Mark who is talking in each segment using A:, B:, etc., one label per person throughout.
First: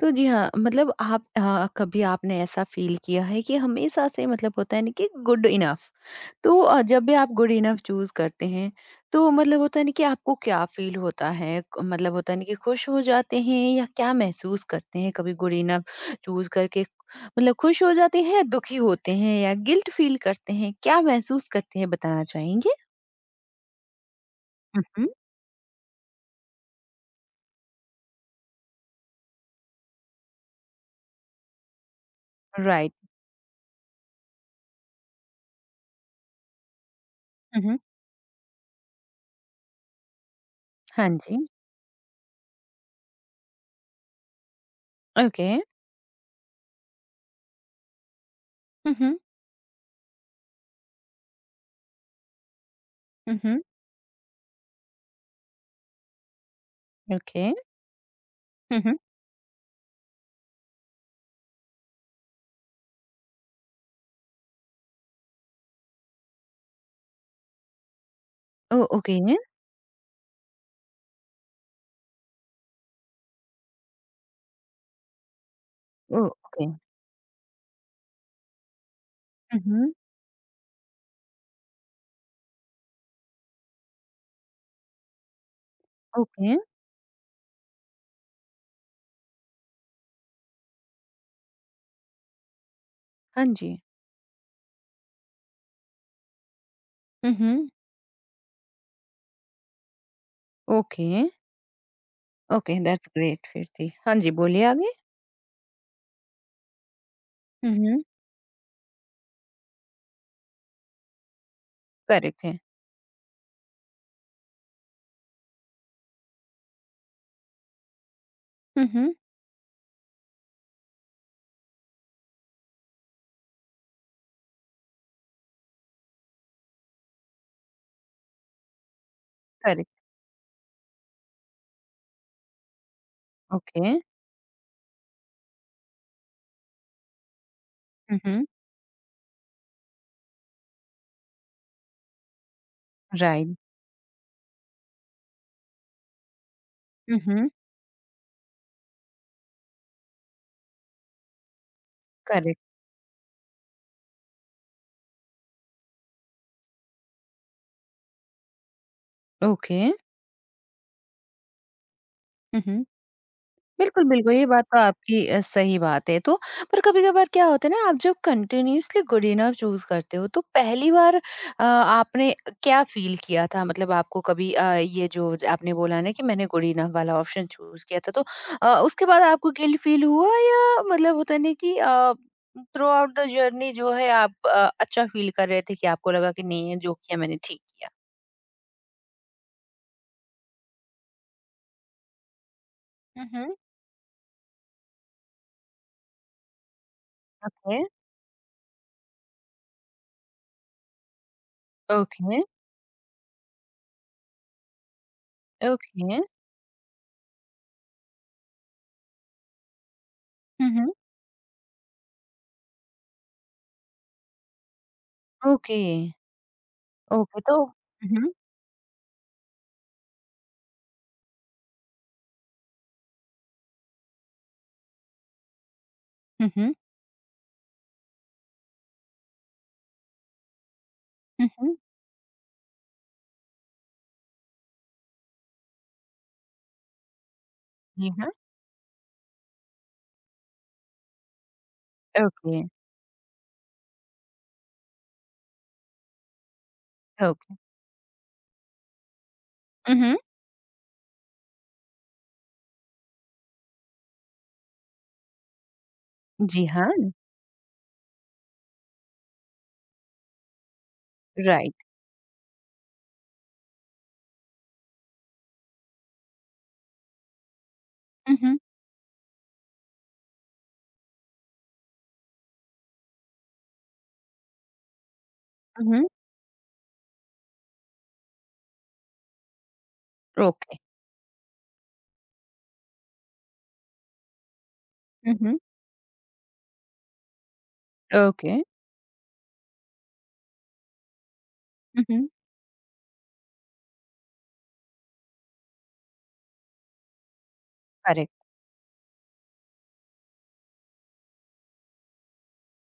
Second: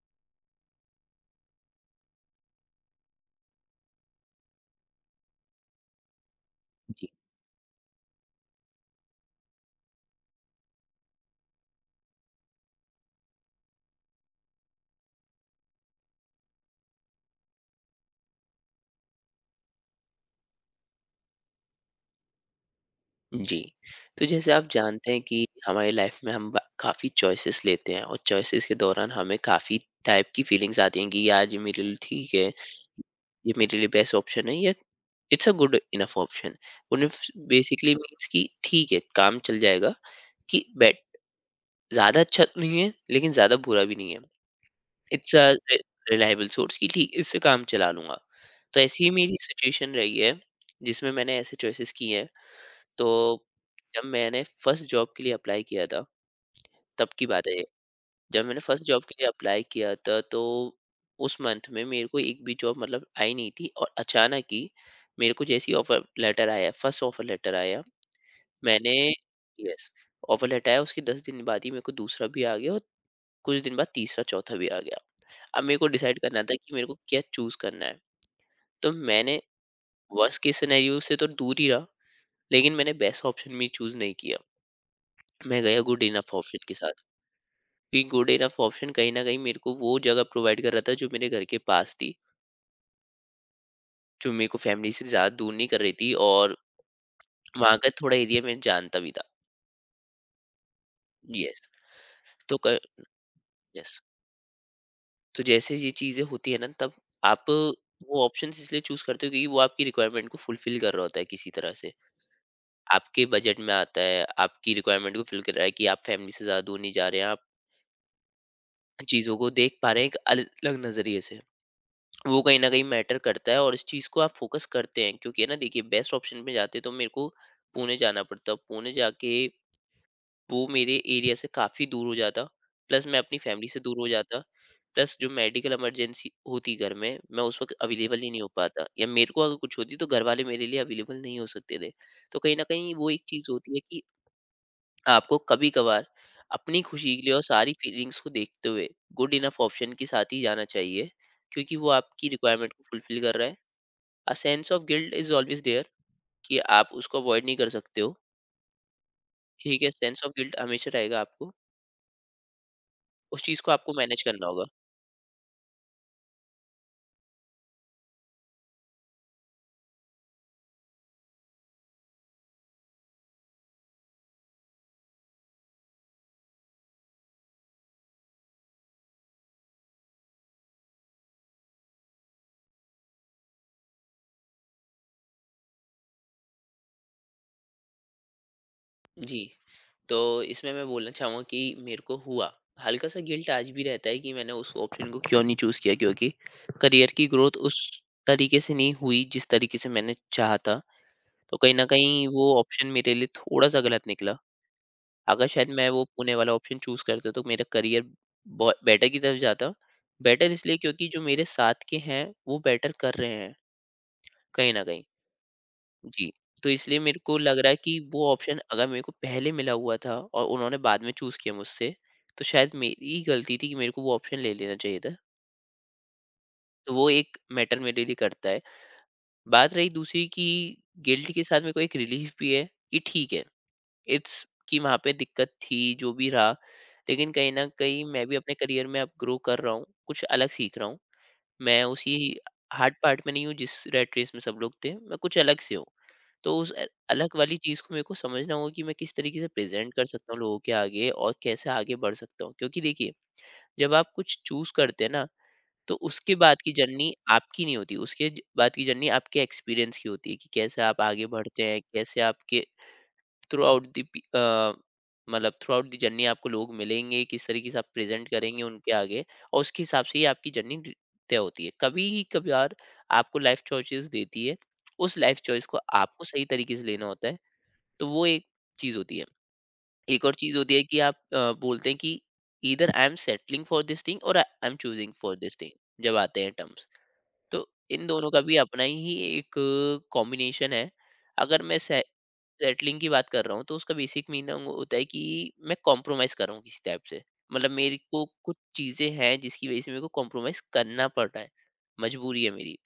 A: तो जी हाँ, मतलब आप कभी आपने ऐसा फ़ील किया है कि हमेशा से मतलब होता है ना कि गुड इनफ़। तो
B: 嗯。
A: जब भी आप गुड इनफ़ चूज़ करते हैं, तो मतलब होता है ना कि आपको क्या फ़ील होता है? क मतलब होता है ना कि खुश हो जाते हैं या क्या महसूस करते हैं कभी गुड इनफ़ चूज़ करके? मतलब खुश हो जाते हैं, दुखी होते हैं या गिल्ट फ़ील करते हैं? क्या महसूस करते हैं बताना चाहेंगे?
B: जी तो जैसे आप
A: हुँ, हुँ।
B: जानते हैं कि हमारी लाइफ में हम काफ़ी चॉइसेस लेते हैं, और चॉइसेस के दौरान हमें काफ़ी टाइप की फीलिंग्स आती हैं कि यार, ये मेरे लिए ठीक है,
A: राइट।
B: ये मेरे लिए बेस्ट ऑप्शन है, या it's a good enough option. उन्हें
A: हुँ, हुँ।
B: बेसिकली मीन्स कि ठीक है, काम चल जाएगा, कि बेट
A: हाँ जी।
B: ज़्यादा अच्छा तो नहीं है, लेकिन ज़्यादा बुरा भी नहीं है। It's a
A: okay.
B: Reliable source, कि ठीक, इससे काम चला लूंगा। तो
A: हुँ,
B: ऐसी ही
A: हुँ।
B: मेरी सिचुएशन रही है जिसमें मैंने ऐसे चॉइसेस की हैं। तो
A: हुँ, हुँ।
B: जब मैंने फर्स्ट जॉब के लिए अप्लाई किया था, तब की
A: ओके।
B: बात है ये। जब मैंने
A: हुँ,
B: फर्स्ट
A: हुँ।
B: जॉब के लिए अप्लाई किया था, तो उस मंथ में मेरे को एक भी जॉब मतलब आई नहीं थी, और अचानक ही मेरे को जैसे ही ऑफर लेटर आया, फर्स्ट ऑफर लेटर आया,
A: ओह!
B: मैंने,
A: ओके।
B: यस, ऑफर लेटर आया। उसके 10 दिन बाद ही मेरे को दूसरा भी आ गया, और कुछ दिन बाद तीसरा, चौथा भी आ गया। अब मेरे को डिसाइड
A: ओह!
B: करना था
A: ओके।
B: कि मेरे को क्या चूज़ करना है। तो मैंने
A: उहुँ,
B: वर्स्ट केस सिनेरियो से तो दूर ही रहा, लेकिन मैंने बेस्ट ऑप्शन भी चूज़ नहीं किया। मैं गया गुड इनफ
A: ओके।
B: ऑप्शन के साथ। भी गुड इनफ ऑप्शन कहीं न कहीं मेरे को वो जगह प्रोवाइड कर रहा था, जो मेरे घर के पास थी,
A: हाँ जी।
B: जो मेरे को फैमिली से ज़्यादा दूर नहीं कर रही थी, और
A: उहुँ,
B: वहाँ, हाँ, का थोड़ा एरिया मैं जानता भी था।
A: ओके,
B: यस, तो
A: ओके
B: क
A: दैट्स ग्रेट फिर थी।
B: यस,
A: हाँ जी, बोलिए आगे?
B: तो जैसे ये चीज़ें होती हैं ना, तब आप
A: उहुँ,
B: वो ऑप्शंस इसलिए चूज़ करते हो क्योंकि वो आपकी रिक्वायरमेंट को फुलफ़िल कर रहा होता है किसी तरह से।
A: करेक्ट है।
B: आपके बजट में आता है, आपकी रिक्वायरमेंट को फ़िल कर रहा है, कि आप फैमिली से ज़्यादा दूर नहीं जा रहे हैं, आप
A: उहुँ,
B: चीज़ों को देख पा रहे हैं एक अलग नज़रिए से। वो कहीं न कहीं मैटर करता है, और इस चीज़ को आप फ़ोकस करते हैं, क्योंकि है ना, देखिए, बेस्ट ऑप्शन में जाते तो मेरे को पुणे जाना पड़ता। पुणे जाके
A: करेक्ट,
B: वो मेरे एरिया से काफ़ी दूर हो जाता, प्लस मैं अपनी फ़ैमिली से
A: ओके।
B: दूर हो जाता, प्लस जो मेडिकल इमरजेंसी होती घर में, मैं उस वक़्त अवेलेबल ही नहीं
A: उहुँ,
B: हो पाता, या मेरे को अगर कुछ होती तो घरवाले मेरे लिए अवेलेबल नहीं हो सकते थे। तो कहीं न कहीं वो एक चीज़
A: राइट।
B: होती है, कि आपको कभी-कभार अपनी खुशी के लिए, और
A: उहुँ,
B: सारी फीलिंग्स को देखते हुए, गुड इनफ ऑप्शन के साथ ही जाना चाहिए, क्योंकि वो आपकी
A: करेक्ट,
B: रिक्वायरमेंट को फुलफ़िल कर रहा है। Sense of guilt is always there, कि आप उसको अवॉइड नहीं कर सकते हो,
A: ओके।
B: ठीक है? सेंस ऑफ गिल्ट हमेशा रहेगा आपको,
A: उहुँ।
B: उस चीज़ को आपको
A: बिल्कुल,
B: मैनेज
A: बिल्कुल, ये
B: करना होगा।
A: बात तो आपकी सही बात है। तो पर कभी-कभार क्या होता है ना, आप जब कंटिन्यूअसली गुड इनफ चूज़ करते हो, तो पहली बार आपने क्या फ़ील किया था? मतलब आपको कभी ये जो ज आपने बोला ना कि मैंने गुड इनफ वाला ऑप्शन चूज़ किया था, तो उसके बाद आपको गिल्ट फ़ील हुआ या मतलब होता है ना कि थ्रू आउट द जर्नी जो है आप अच्छा फ़ील कर रहे थे कि आपको लगा कि नहीं, है, जो किया मैंने ठीक किया?
B: जी। तो इसमें मैं बोलना चाहूँगा कि मेरे को हुआ, हल्का-सा
A: हुँ,
B: गिल्ट
A: हुँ।
B: आज भी रहता है, कि मैंने उस ऑप्शन को क्यों नहीं चूज़ किया, क्योंकि करियर की ग्रोथ उस
A: ओके,
B: तरीके से नहीं हुई जिस तरीके से मैंने चाहा था। तो कहीं न कहीं
A: ओके,
B: वो ऑप्शन मेरे लिए थोड़ा-सा गलत निकला। अगर शायद मैं वो
A: ओके।
B: पुणे वाला ऑप्शन चूज़ करता, तो मेरा करियर बो बेटर की तरफ जाता। बेटर
A: हुँ,
B: इसलिए
A: हुँ।
B: क्योंकि जो मेरे साथ के हैं वो बेटर कर रहे हैं, कहीं न कहीं।
A: ओके,
B: जी, तो इसलिए मेरे को
A: ओके तो
B: लग रहा है कि
A: हुँ,
B: वो
A: हुँ।
B: ऑप्शन अगर मेरे को पहले मिला हुआ था, और उन्होंने बाद में चूज़ किया मुझसे, तो शायद मेरी गलती थी कि मेरे को वो ऑप्शन ले लेना चाहिए था।
A: हुँ, हुँ।
B: तो वो एक मैटर मेरे लिए करता है। बात रही दूसरी, कि गिल्ट के
A: हुँ,
B: साथ मेरे
A: हुँ।
B: को एक रिलीफ़ भी है, कि ठीक है। इट्स कि वहाँ पे दिक्कत थी, जो भी रहा, लेकिन कहीं न कहीं
A: जी
B: मैं
A: हाँ,
B: भी अपने करियर में अब ग्रो कर रहा हूँ, कुछ अलग सीख रहा हूँ। मैं उसी
A: ओके,
B: हार्ड पार्ट में नहीं हूँ जिस रैट रेस में सब लोग थे, मैं कुछ अलग से हूँ। तो उस अलग
A: ओके।
B: वाली चीज़ को मेरे को समझना होगा, कि मैं किस तरीके से प्रेज़ेंट
A: हुँ,
B: कर
A: हुँ।
B: सकता हूँ लोगों के आगे, और कैसे आगे बढ़ सकता हूँ। क्योंकि देखिए, जब आप कुछ चूज़ करते हैं ना, तो उसके बाद
A: जी
B: की
A: हाँ,
B: जर्नी आपकी नहीं होती, उसके ज बाद की जर्नी आपके एक्सपीरियंस की होती है, कि कैसे आप आगे बढ़ते
A: राइट।
B: हैं, कैसे आपके throughout the throughout the journey आपको लोग मिलेंगे, किस तरीके से आप प्रेजेंट
A: हुँ, हुँ।
B: करेंगे उनके आगे, और उसके हिसाब से ही आपकी जर्नी तय होती है। कभी ही कभार आपको लाइफ चॉइसेस देती है, उस लाइफ चॉइस को
A: हुँ, हुँ।
B: आपको सही तरीके से लेना होता है। तो वो एक चीज होती है। एक और चीज होती
A: ओके।
B: है, कि आप बोलते हैं कि इधर I am settling for this thing, और I am choosing
A: um,
B: for
A: um.
B: This thing. जब आते हैं टर्म्स, तो इन दोनों का
A: ओके।
B: भी अपना ही एक कॉम्बिनेशन है। अगर मैं से
A: हुँ, हुँ।
B: सेटलिंग की बात कर रहा हूँ, तो उसका बेसिक मीनिंग होता है कि मैं कॉम्प्रोमाइज़ कर रहा हूँ किसी टाइप से। मतलब मेरे को
A: करेक्ट।
B: कुछ चीज़ें हैं, जिसकी वज़ह से मेरे को कॉम्प्रोमाइज़ करना पड़ रहा है, मजबूरी है मेरी।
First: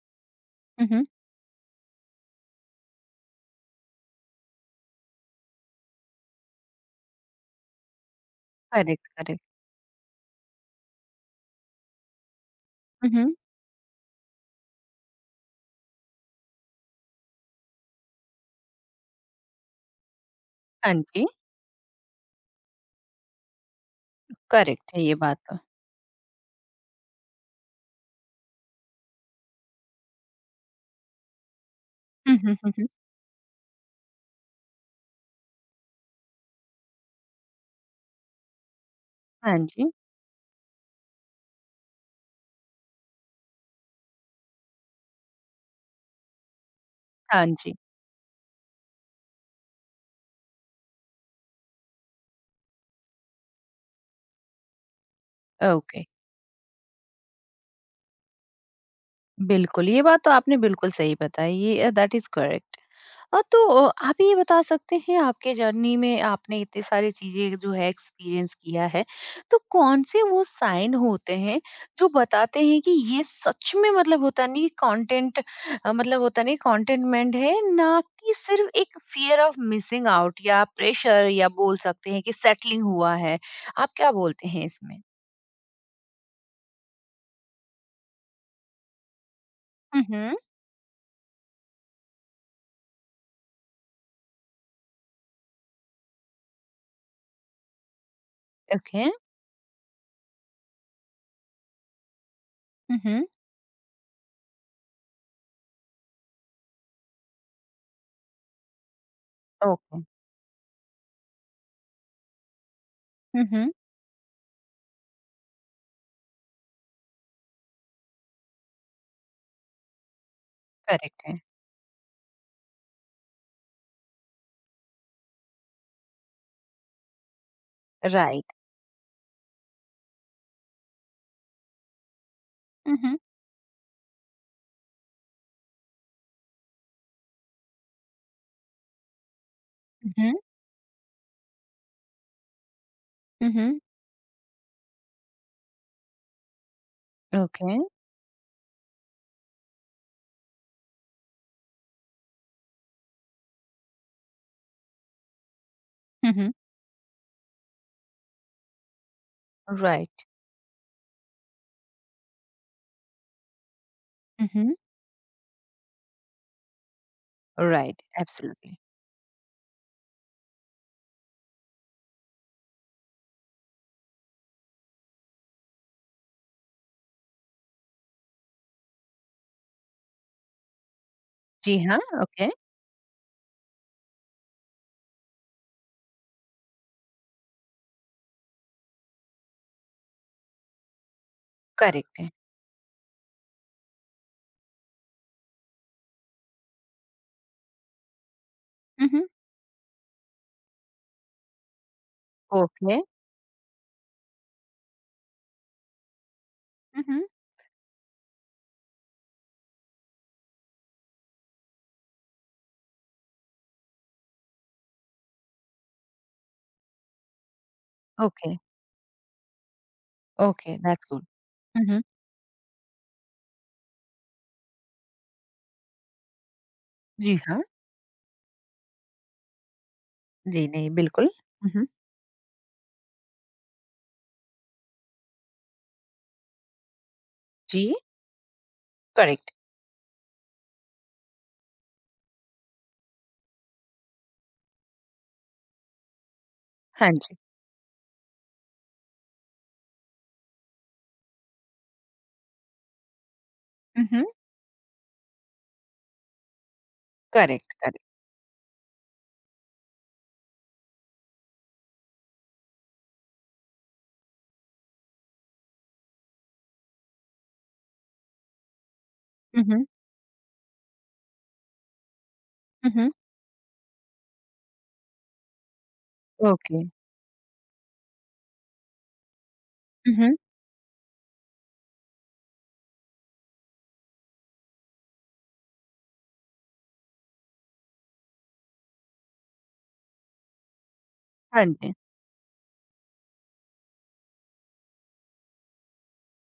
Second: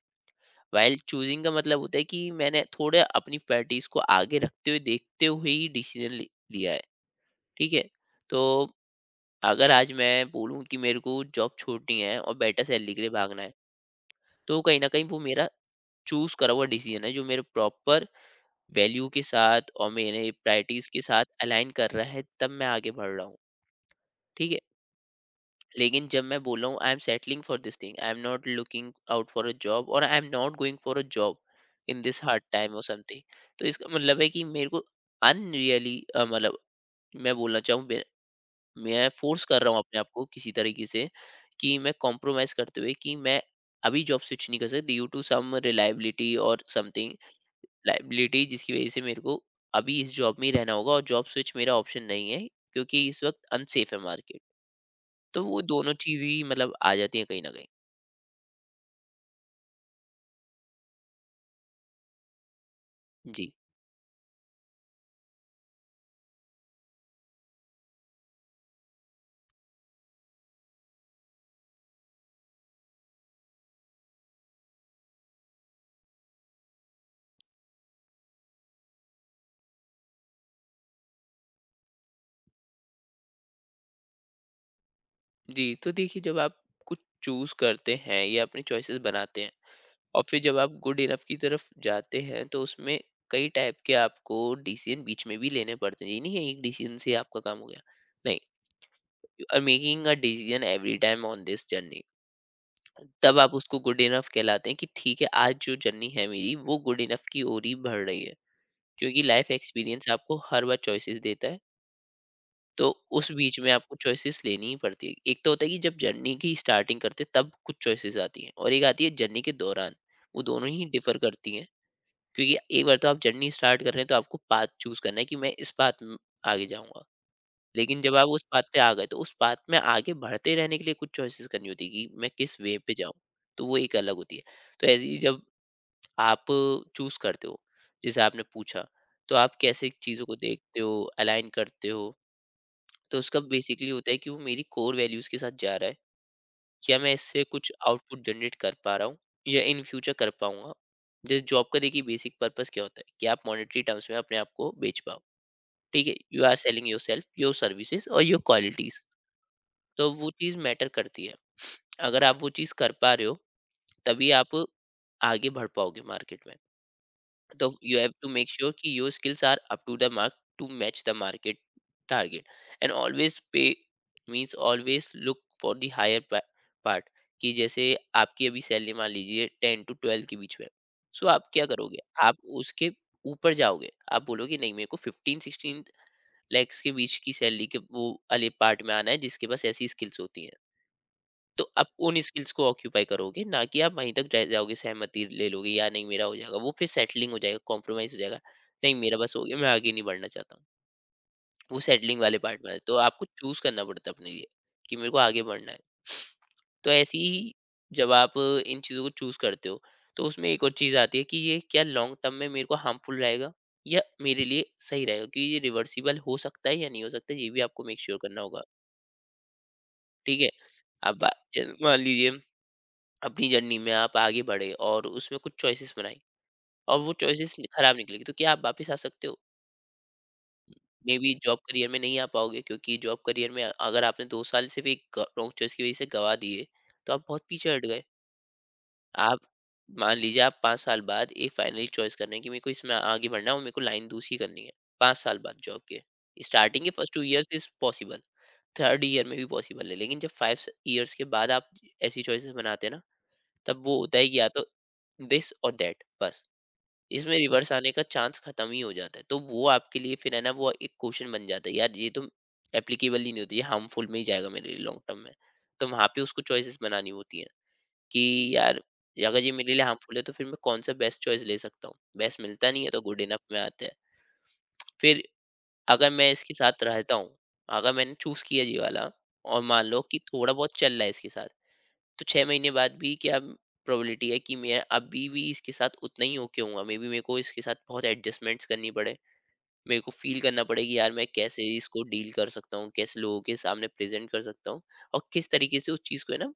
A: हुँ,
B: व्हाइल
A: हुँ।
B: चूज़िंग का मतलब होता है कि मैंने थोड़ा अपनी प्रायोरिटीज़ को आगे रखते हुए, देखते हुए ही डिसीज़न लि लिया है, ठीक है? तो
A: करेक्ट, करेक्ट।
B: अगर आज मैं बोलूँ कि मेरे को जॉब छोड़नी है, और बेटर सैलरी के लिए
A: हुँ, हुँ।
B: भागना है, तो कहीं न कहीं वो मेरा चूज करा हुआ डिसीजन है, जो मेरे प्रॉपर वैल्यू के साथ और मेरे प्रायोरिटीज
A: हाँ
B: के
A: जी,
B: साथ अलाइन कर रहा है, तब मैं आगे बढ़ रहा हूँ, ठीक है?
A: करेक्ट है ये बात तो।
B: लेकिन जब मैं बोल रहा हूँ I am settling for this thing, I am not looking out for a job, और I am not going for a job in this
A: um,
B: hard
A: um, um,
B: time और
A: हुँ।
B: समथिंग, तो इसका मतलब है कि मेरे को अनरियली, मतलब, मैं बोलना चाहूँ, मैं फोर्स
A: हाँ
B: कर रहा हूँ
A: जी,
B: अपने आप को किसी तरीके से, कि मैं कॉम्प्रोमाइज करते हुए, कि मैं अभी जॉब स्विच नहीं कर सकता, ड्यू टू सम रिलायबिलिटी और समथिंग,
A: हाँ जी।
B: लायबिलिटी, जिसकी वजह से मेरे को अभी इस जॉब में ही रहना होगा, और जॉब स्विच मेरा ऑप्शन नहीं है, क्योंकि इस वक्त अनसेफ है मार्केट। तो वो दोनों
A: ओके,
B: चीज ही मतलब आ जाती हैं कहीं ना कहीं।
A: बिल्कुल, ये बात तो आपने बिल्कुल सही बताई, ये दैट इज़ करेक्ट। हाँ,
B: जी।
A: तो आप ये बता सकते हैं आपके जर्नी में आपने इतनी सारी चीजें जो है एक्सपीरियंस किया है, तो कौन से वो साइन होते हैं जो बताते हैं कि ये सच में मतलब होता नहीं कंटेंट, मतलब होता नहीं कंटेनमेंट, है ना कि सिर्फ एक फियर ऑफ मिसिंग आउट या प्रेशर या बोल सकते हैं कि सेटलिंग हुआ है? आप क्या बोलते हैं इसमें?
B: जी। तो देखिए, जब आप कुछ चूज करते हैं या अपने चॉइसेस बनाते हैं, और
A: हम्म।
B: फिर जब आप गुड इनफ की तरफ जाते हैं, तो उसमें कई टाइप के आपको डिसीजन बीच में भी लेने पड़ते हैं। ये नहीं है एक डिसीजन से आपका काम हो गया, नहीं।
A: Okay.
B: You are making a decision every time on this journey.
A: Hmm.
B: तब आप उसको गुड इनफ कहलाते हैं, कि ठीक है, आज जो जर्नी है मेरी वो गुड इनफ की ओर ही बढ़ रही है, क्योंकि लाइफ
A: ओके।
B: एक्सपीरियंस आपको हर बार चॉइसेस देता है। तो उस बीच में
A: हम्म।
B: आपको चॉइसेस लेनी ही पड़ती है। एक तो होता है कि जब जर्नी की स्टार्टिंग करते हैं, तब कुछ चॉइसेस आती हैं, और एक आती है जर्नी के दौरान। वो दोनों ही डिफर
A: करेक्ट है।
B: करती हैं, क्योंकि एक बार तो आप जर्नी स्टार्ट कर रहे हैं, तो आपको पाथ चूज करना है, कि मैं इस पाथ में आगे जाऊंगा। लेकिन जब आप उस
A: राइट।
B: बात पे आ गए, तो उस बात में आगे बढ़ते रहने के लिए कुछ चॉइसेस करनी होती है, कि मैं किस वे पे जाऊँ।
A: हम्म।
B: तो वो एक अलग होती है। तो ऐसे ही जब आप चूज़ करते हो, जैसे आपने पूछा, तो आप कैसे चीज़ों को
A: हम्म।
B: देखते हो, अलाइन करते हो? तो उसका
A: हम्म।
B: बेसिकली होता है कि वो मेरी कोर वैल्यूज़ के साथ जा रहा है, क्या मैं इससे कुछ
A: ओके।
B: आउटपुट जनरेट कर पा रहा हूँ, या इन फ्यूचर कर पाऊँगा? जैसे जॉब का देखिए बेसिक पर्पज़ क्या होता है, कि आप मॉनेटरी टर्म्स में अपने आप को बेच पाओ, ठीक है? You
A: hmm.
B: Are selling yourself, your services और योर क्वालिटीज़। तो
A: राइट।
B: वो चीज़ मैटर करती है। अगर आप वो चीज़ कर पा रहे हो, तभी आप
A: Mhm.
B: आगे बढ़ पाओगे मार्केट में। तो you
A: right,
B: have to make sure
A: absolutely.
B: कि your skills are up to the mark, to match the market target, and always pay, means always look for the higher part, कि जैसे आपकी अभी सैलरी मान लीजिए 10 to 12 के बीच में। सो आप क्या
A: जी
B: करोगे?
A: हाँ,
B: आप
A: ओके,
B: उसके ऊपर जाओगे। आप बोलोगे नहीं, मेरे को 15-16 लैक्स के बीच की सैलरी के वो वाले पार्ट में आना है जिसके पास ऐसी स्किल्स होती हैं। तो आप उन
A: करेक्ट है।
B: स्किल्स को ऑक्यूपाई करोगे, ना कि आप वहीं तक रह जाओगे, सहमति ले लोगे या नहीं, मेरा हो जाएगा वो, फिर सेटलिंग हो जाएगा, कॉम्प्रोमाइज हो जाएगा। नहीं, मेरा
A: Mhm.
B: बस हो गया, मैं आगे नहीं बढ़ना चाहता हूँ, वो सेटलिंग वाले पार्ट में है। तो
A: ओके।
B: आपको चूज करना पड़ता है अपने लिए कि मेरे को आगे बढ़ना है। तो ऐसी
A: Mhm.
B: ही जब आप इन चीजों को चूज करते हो, तो उसमें एक और चीज आती है कि ये क्या लॉन्ग टर्म में मेरे को हार्मफुल रहेगा या मेरे लिए सही रहेगा, क्योंकि ये रिवर्सिबल हो सकता है या नहीं हो सकता, ये भी आपको मेक श्योर करना
A: ओके,
B: होगा। ठीक है,
A: ओके, दैट्स गुड।
B: मान
A: Mhm.
B: लीजिए अपनी जर्नी में आप आगे बढ़े और उसमें कुछ चॉइसेस बनाई, और वो
A: जी
B: चॉइसेस
A: हाँ,
B: खराब निकलेगी, तो क्या आप वापस आ सकते हो?
A: जी नहीं,
B: मे
A: बिल्कुल।
B: B job
A: Mhm.
B: करियर में नहीं आ पाओगे, क्योंकि जॉब करियर में अगर आपने दो साल सिर्फ एक रॉन्ग चॉइस की वजह से गवा दिए तो आप बहुत पीछे हट
A: जी,
B: गए। आप
A: करेक्ट,
B: मान लीजिए आप पाँच साल बाद एक फाइनली चॉइस करने की, मेरे को इसमें आगे बढ़ना है और मेरे को लाइन दूसरी करनी है। पाँच साल बाद जॉब के स्टार्टिंग के
A: हाँ
B: फर्स्ट टू
A: जी।
B: Years is possible, third year में भी पॉसिबल है, लेकिन जब फाइव ईयर्स के बाद आप ऐसी चॉइसेस बनाते हैं ना, तब वो होता
A: Mhm.
B: है कि या तो दिस और दैट, बस इसमें रिवर्स
A: करेक्ट,
B: आने
A: करेक्ट।
B: का चांस खत्म ही हो जाता है। तो वो आपके लिए फिर है ना, वो एक क्वेश्चन बन जाता है, यार ये तो एप्लीकेबल ही नहीं होती, ये हार्मफुल में ही जाएगा मेरे लिए लॉन्ग टर्म में। तो वहां पे उसको चॉइसेस बनानी होती हैं कि यार अगर ये मेरे लिए
A: Mhm,
B: हार्मफुल है, तो फिर मैं कौन सा बेस्ट चॉइस ले सकता हूँ? बेस्ट मिलता नहीं है, तो
A: mhm,
B: गुड इनफ में आता है। फिर अगर मैं इसके साथ
A: ओके,
B: रहता हूँ, अगर मैंने चूज किया ये वाला और मान लो कि
A: mhm.
B: थोड़ा बहुत चल रहा है इसके साथ, तो 6 महीने बाद भी क्या प्रोबेबिलिटी है कि मैं अभी भी इसके साथ उतना ही ओके हूँगा। मे बी मेरे को इसके साथ बहुत एडजस्टमेंट्स करनी पड़े। मेरे को फ़ील करना पड़े कि यार मैं कैसे
A: हाँ जी,
B: इसको डील कर सकता हूँ, कैसे लोगों के सामने प्रेज़ेंट कर सकता हूँ और किस तरीके से उस चीज़ को है ना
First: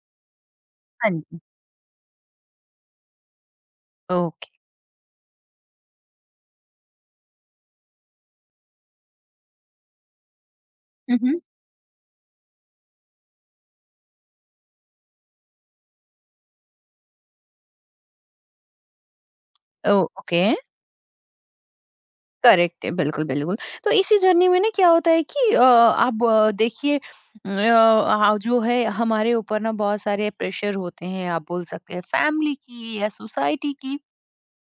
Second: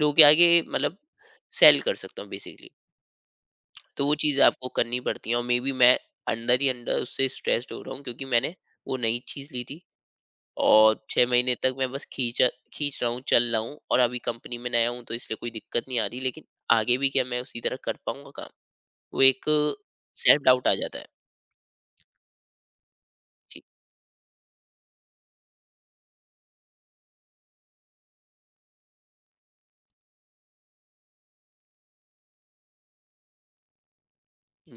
B: लोगों के आगे, मतलब
A: हाँ जी,
B: सेल कर सकता हूँ बेसिकली। तो वो चीज़ें
A: ओके,
B: आपको करनी पड़ती हैं, और मे बी मैं अंदर ही अंदर उससे स्ट्रेस्ड हो रहा हूँ, क्योंकि मैंने वो नई चीज़ ली थी और 6
A: Mhm.
B: महीने तक मैं बस खींच खींच रहा हूँ, चल रहा हूँ, और अभी कंपनी में नया हूँ तो इसलिए कोई दिक्कत नहीं आ रही, लेकिन आगे भी क्या मैं उसी तरह कर पाऊँगा काम? वो एक
A: ओ
B: सेल्फ
A: ओके।
B: डाउट आ जाता है।
A: करेक्ट है, बिल्कुल, बिल्कुल।
B: जी,
A: तो इसी जर्नी में ना क्या होता है कि आप देखिए आ जो है हमारे ऊपर ना बहुत सारे प्रेशर होते हैं, आप बोल सकते हैं फैमिली की या सोसाइटी की।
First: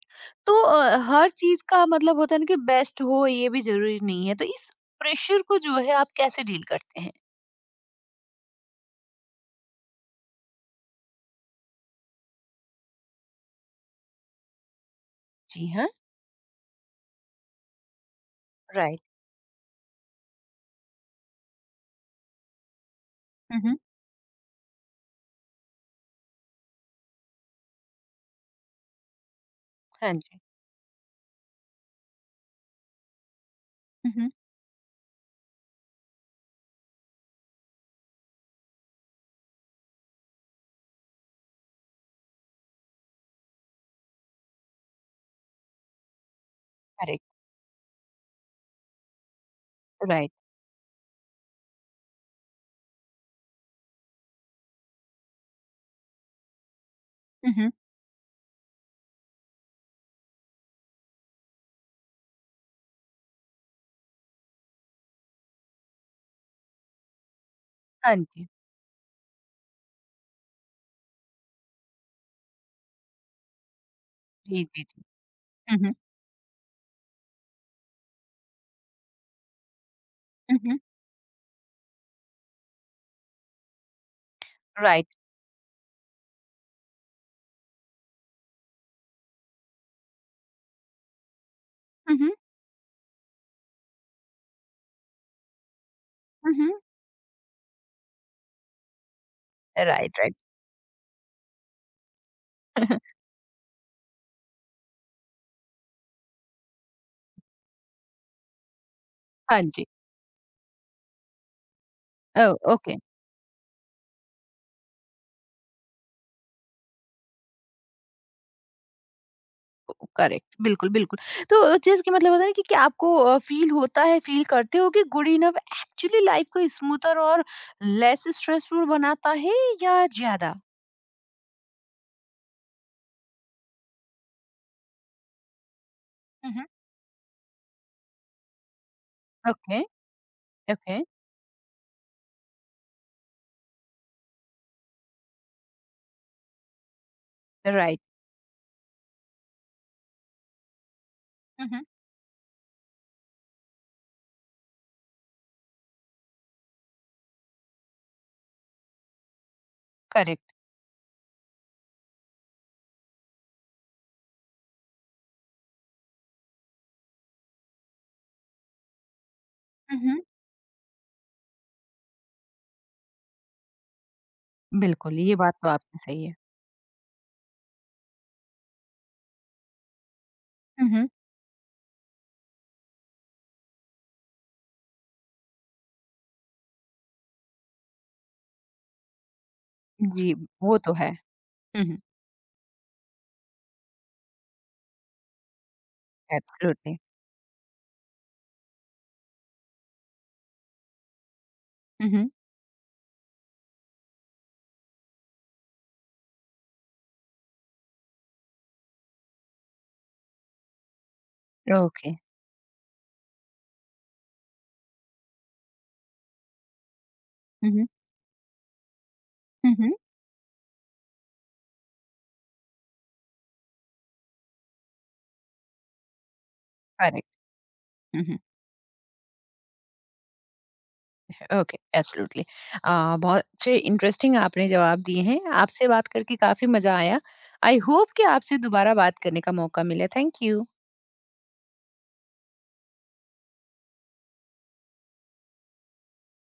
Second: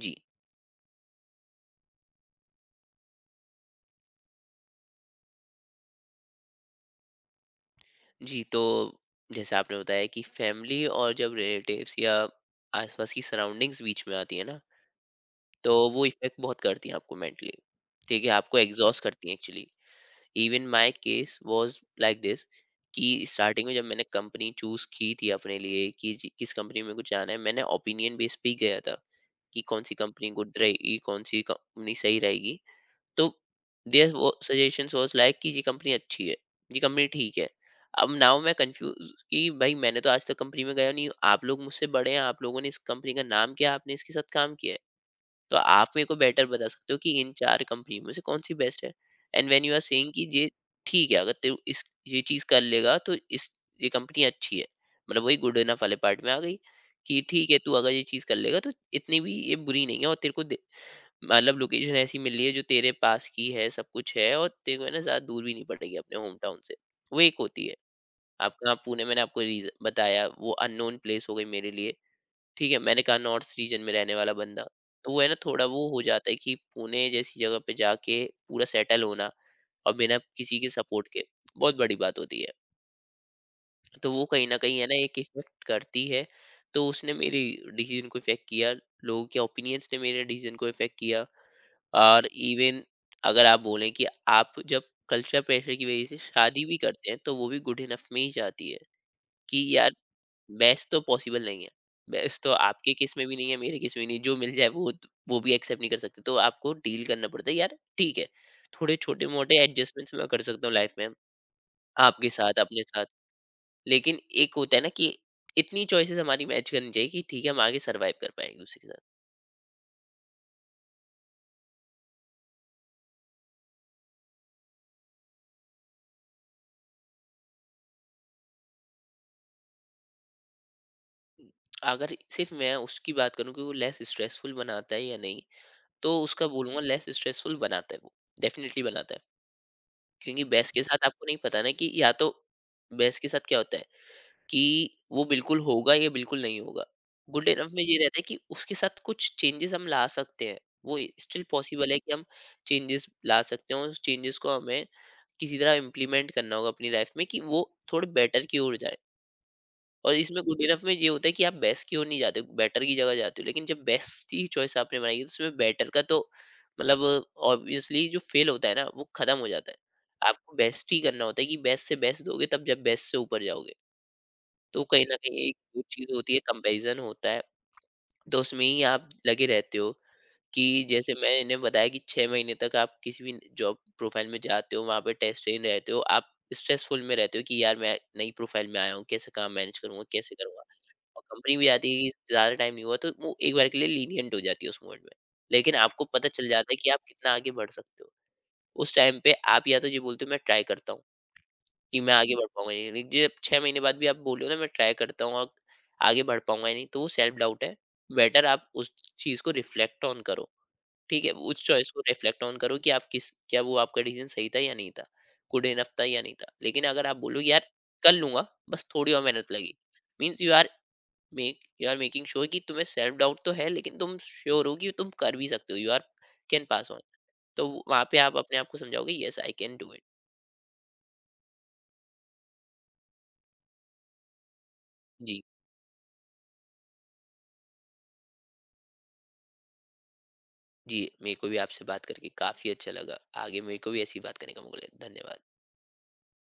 B: जी।
A: तो हर चीज़ का मतलब होता है ना कि बेस्ट हो, ये भी ज़रूरी नहीं है। तो इस प्रेशर को जो है आप कैसे डील करते हैं?
B: जी, तो जैसे आपने बताया कि फैमिली और जब रिलेटिव्स या आस-पास की सराउंडिंग्स बीच में आती है ना,
A: जी
B: तो
A: हाँ।
B: वो इफ़ेक्ट बहुत करती हैं आपको मेंटली। ठीक है, आपको
A: राइट।
B: एग्ज़ॉस्ट करती हैं actually. Even my case was like this कि
A: हुँ,
B: स्टार्टिंग में
A: हुँ।
B: जब मैंने कंपनी चूज की थी अपने लिए, कि किस कंपनी में कुछ जाना है, मैंने ओपिनियन बेस पे ही गया था कि कौन सी
A: हाँ
B: कंपनी
A: जी।
B: गुड रहेगी, कौन सी कंपनी सही रहेगी। तो there
A: um, um.
B: Suggestions was like कि ये कंपनी अच्छी है, ये कंपनी ठीक है। अब नाउ मैं कंफ्यूज कि भाई मैंने तो आज तक कंपनी में गया नहीं, आप लोग मुझसे बड़े हैं, आप लोगों ने इस कंपनी का नाम किया, आपने इसके साथ काम किया है, तो आप मेरे को बेटर बता सकते हो कि
A: करेक्ट,
B: इन 4 कंपनी में से कौन-सी बेस्ट है? And when you are saying कि
A: राइट।
B: ये ठीक है, अगर तू इस ये चीज़ कर लेगा तो इस, ये कंपनी अच्छी है। मतलब वही गुड इनफ वाले पार्ट में आ गई कि ठीक
A: हुँ,
B: है,
A: हुँ।
B: तू अगर ये चीज़ कर लेगा तो इतनी भी ये बुरी नहीं है, और तेरे को दे, मतलब लोकेशन ऐसी मिल रही है जो तेरे पास की है, सब कुछ है और तेरे को है ना ज़्यादा दूर भी नहीं पड़ेगी अपने होम टाउन से। वो एक होती है।
A: हाँ जी।
B: आपका पुणे, मैंने आपको रीज़न बताया, वो अननोन प्लेस हो गई मेरे लिए। ठीक है, मैंने कहा नॉर्थ रीजन में रहने वाला बंदा,
A: जी, जी, जी।
B: तो वो है ना थोड़ा
A: हुँ,
B: वो
A: हुँ।
B: हो जाता है कि पुणे जैसी जगह पे जाके पूरा सेटल होना और बिना
A: हुँ,
B: किसी के
A: हुँ।
B: सपोर्ट के बहुत बड़ी बात होती है। तो वो कहीं ना कहीं है ना
A: राइट।
B: एक इफेक्ट करती है। तो उसने मेरी डिसीजन को इफेक्ट किया, लोगों के ओपिनियंस ने मेरे डिसीजन को इफेक्ट किया।
A: हुँ,
B: और
A: हुँ।
B: इवन अगर आप बोलें कि आप जब कल्चर प्रेशर की वजह से
A: हुँ,
B: शादी
A: हुँ।
B: भी करते हैं, तो वो भी गुड इनफ में ही जाती है कि यार
A: राइट, राइट।
B: बेस्ट तो पॉसिबल नहीं है। बेस्ट तो आपके केस में भी नहीं है, मेरे केस में भी नहीं है। जो मिल जाए वो भी एक्सेप्ट नहीं कर सकते, तो आपको डील करना पड़ता है, यार ठीक है, थोड़े छोटे-मोटे
A: हाँ जी।
B: एडजस्टमेंट्स मैं कर सकता हूँ लाइफ में, आपके
A: ओ
B: साथ, अपने
A: ओके।
B: साथ। लेकिन एक होता है ना कि इतनी चॉइसेस हमारी मैच करनी चाहिए कि ठीक है, हम आगे सर्वाइव कर पाएँ एक-दूसरे के साथ।
A: करेक्ट, बिल्कुल, बिल्कुल। तो चीज की मतलब होता है ना कि क्या आपको फील होता है, फील करते हो कि गुड इनफ एक्चुअली लाइफ को स्मूथर और लेस स्ट्रेसफुल बनाता है या ज्यादा?
B: अगर सिर्फ़ मैं उसकी बात करूँ कि वो लेस स्ट्रेसफुल बनाता है या नहीं, तो उसका
A: मम्हम।
B: बोलूँगा लेस स्ट्रेसफुल बनाता है वो, डेफ़िनिटली बनाता है।
A: ओके।
B: क्योंकि बेस्ट के
A: ओके।
B: साथ आपको नहीं पता ना कि या तो, बेस्ट के साथ क्या होता है कि वो बिल्कुल होगा या बिल्कुल नहीं होगा। गुड इनफ में ये
A: राइट।
B: रहता है कि उसके साथ कुछ चेंजेस हम ला सकते हैं, वो स्टिल
A: मम्हम।
B: पॉसिबल है कि हम चेंजेस ला सकते हैं, और उस चेंजेस को हमें किसी तरह इम्प्लीमेंट करना होगा अपनी लाइफ में, कि वो थोड़े बेटर की ओर जाए। और इसमें
A: करेक्ट।
B: गुड इनफ में ये होता है कि आप बेस्ट की ओर नहीं जाते, बेटर की जगह जाते हो, लेकिन जब बेस्ट ही चॉइस आपने बनाई है, तो उसमें बेटर का तो मतलब ऑब्वियसली जो फेल होता है ना वो खत्म हो जाता है।
A: मम्हम,
B: आपको बेस्ट ही करना होता है कि बेस्ट से बेस्ट दोगे, तब जब बेस्ट से ऊपर जाओगे। तो कहीं न
A: बिल्कुल ये
B: कहीं
A: बात
B: एक
A: तो
B: वो
A: आपकी
B: चीज़
A: सही
B: होती
A: है।
B: है, कंपैरिज़न होता है, तो उसमें ही आप लगे रहते हो। कि
A: मम्हम,
B: जैसे मैंने बताया कि 6 महीने तक आप किसी भी जॉब प्रोफ़ाइल में जाते हो, वहाँ पे टेस्टिंग रहते हो, आप स्ट्रेसफुल में रहते हो कि यार मैं नई प्रोफ़ाइल में आया हूँ, कैसे काम मैनेज करूँगा,
A: जी।
B: कैसे करूँगा?
A: वो तो है।
B: और कंपनी भी आती है कि ज़्यादा टाइम नहीं हुआ, तो वो एक बार के लिए लीनिएंट हो जाती है उस मोमेंट में, लेकिन आपको पता चल जाता है कि
A: एब्सोल्युटली।
B: आप कितना आगे बढ़ सकते हो। उस टाइम पे आप या तो ये बोलते हो मैं ट्राई करता हूँ, कि मैं आगे बढ़ पाऊँगा या नहीं। जे 6 महीने बाद भी आप बोले हो ना मैं ट्राई करता हूँ और आगे बढ़ पाऊँगा या नहीं, तो वो सेल्फ डाउट है। बेटर आप उस चीज़ को रिफ्लेक्ट ऑन करो, ठीक है? उस चॉइस को
A: ओके।
B: रिफ्लेक्ट ऑन करो कि आप किस, क्या वो आपका डिसीजन सही था या नहीं था, गुड इनफ था या नहीं था। लेकिन अगर आप बोलो यार कर लूँगा, बस थोड़ी और मेहनत लगी, means you are, making sure कि तुम्हें सेल्फ डाउट तो है, लेकिन तुम श्योर हो कि तुम कर भी सकते हो, you are can pass on.
A: Correct.
B: तो वहाँ पे आप
A: हम्म।
B: अपने आप को समझाओगे yes I can do it.
A: Okay, absolutely. बहुत अच्छे इंटरेस्टिंग आपने जवाब दिए हैं,
B: जी।
A: आपसे बात करके काफी मजा आया। आई होप कि आपसे दोबारा बात करने का मौका मिले। Thank you.
B: जी, मेरे को भी आपसे बात करके काफ़ी अच्छा लगा। आगे मेरे को भी ऐसी ही बात करने का मौका मिले। धन्यवाद।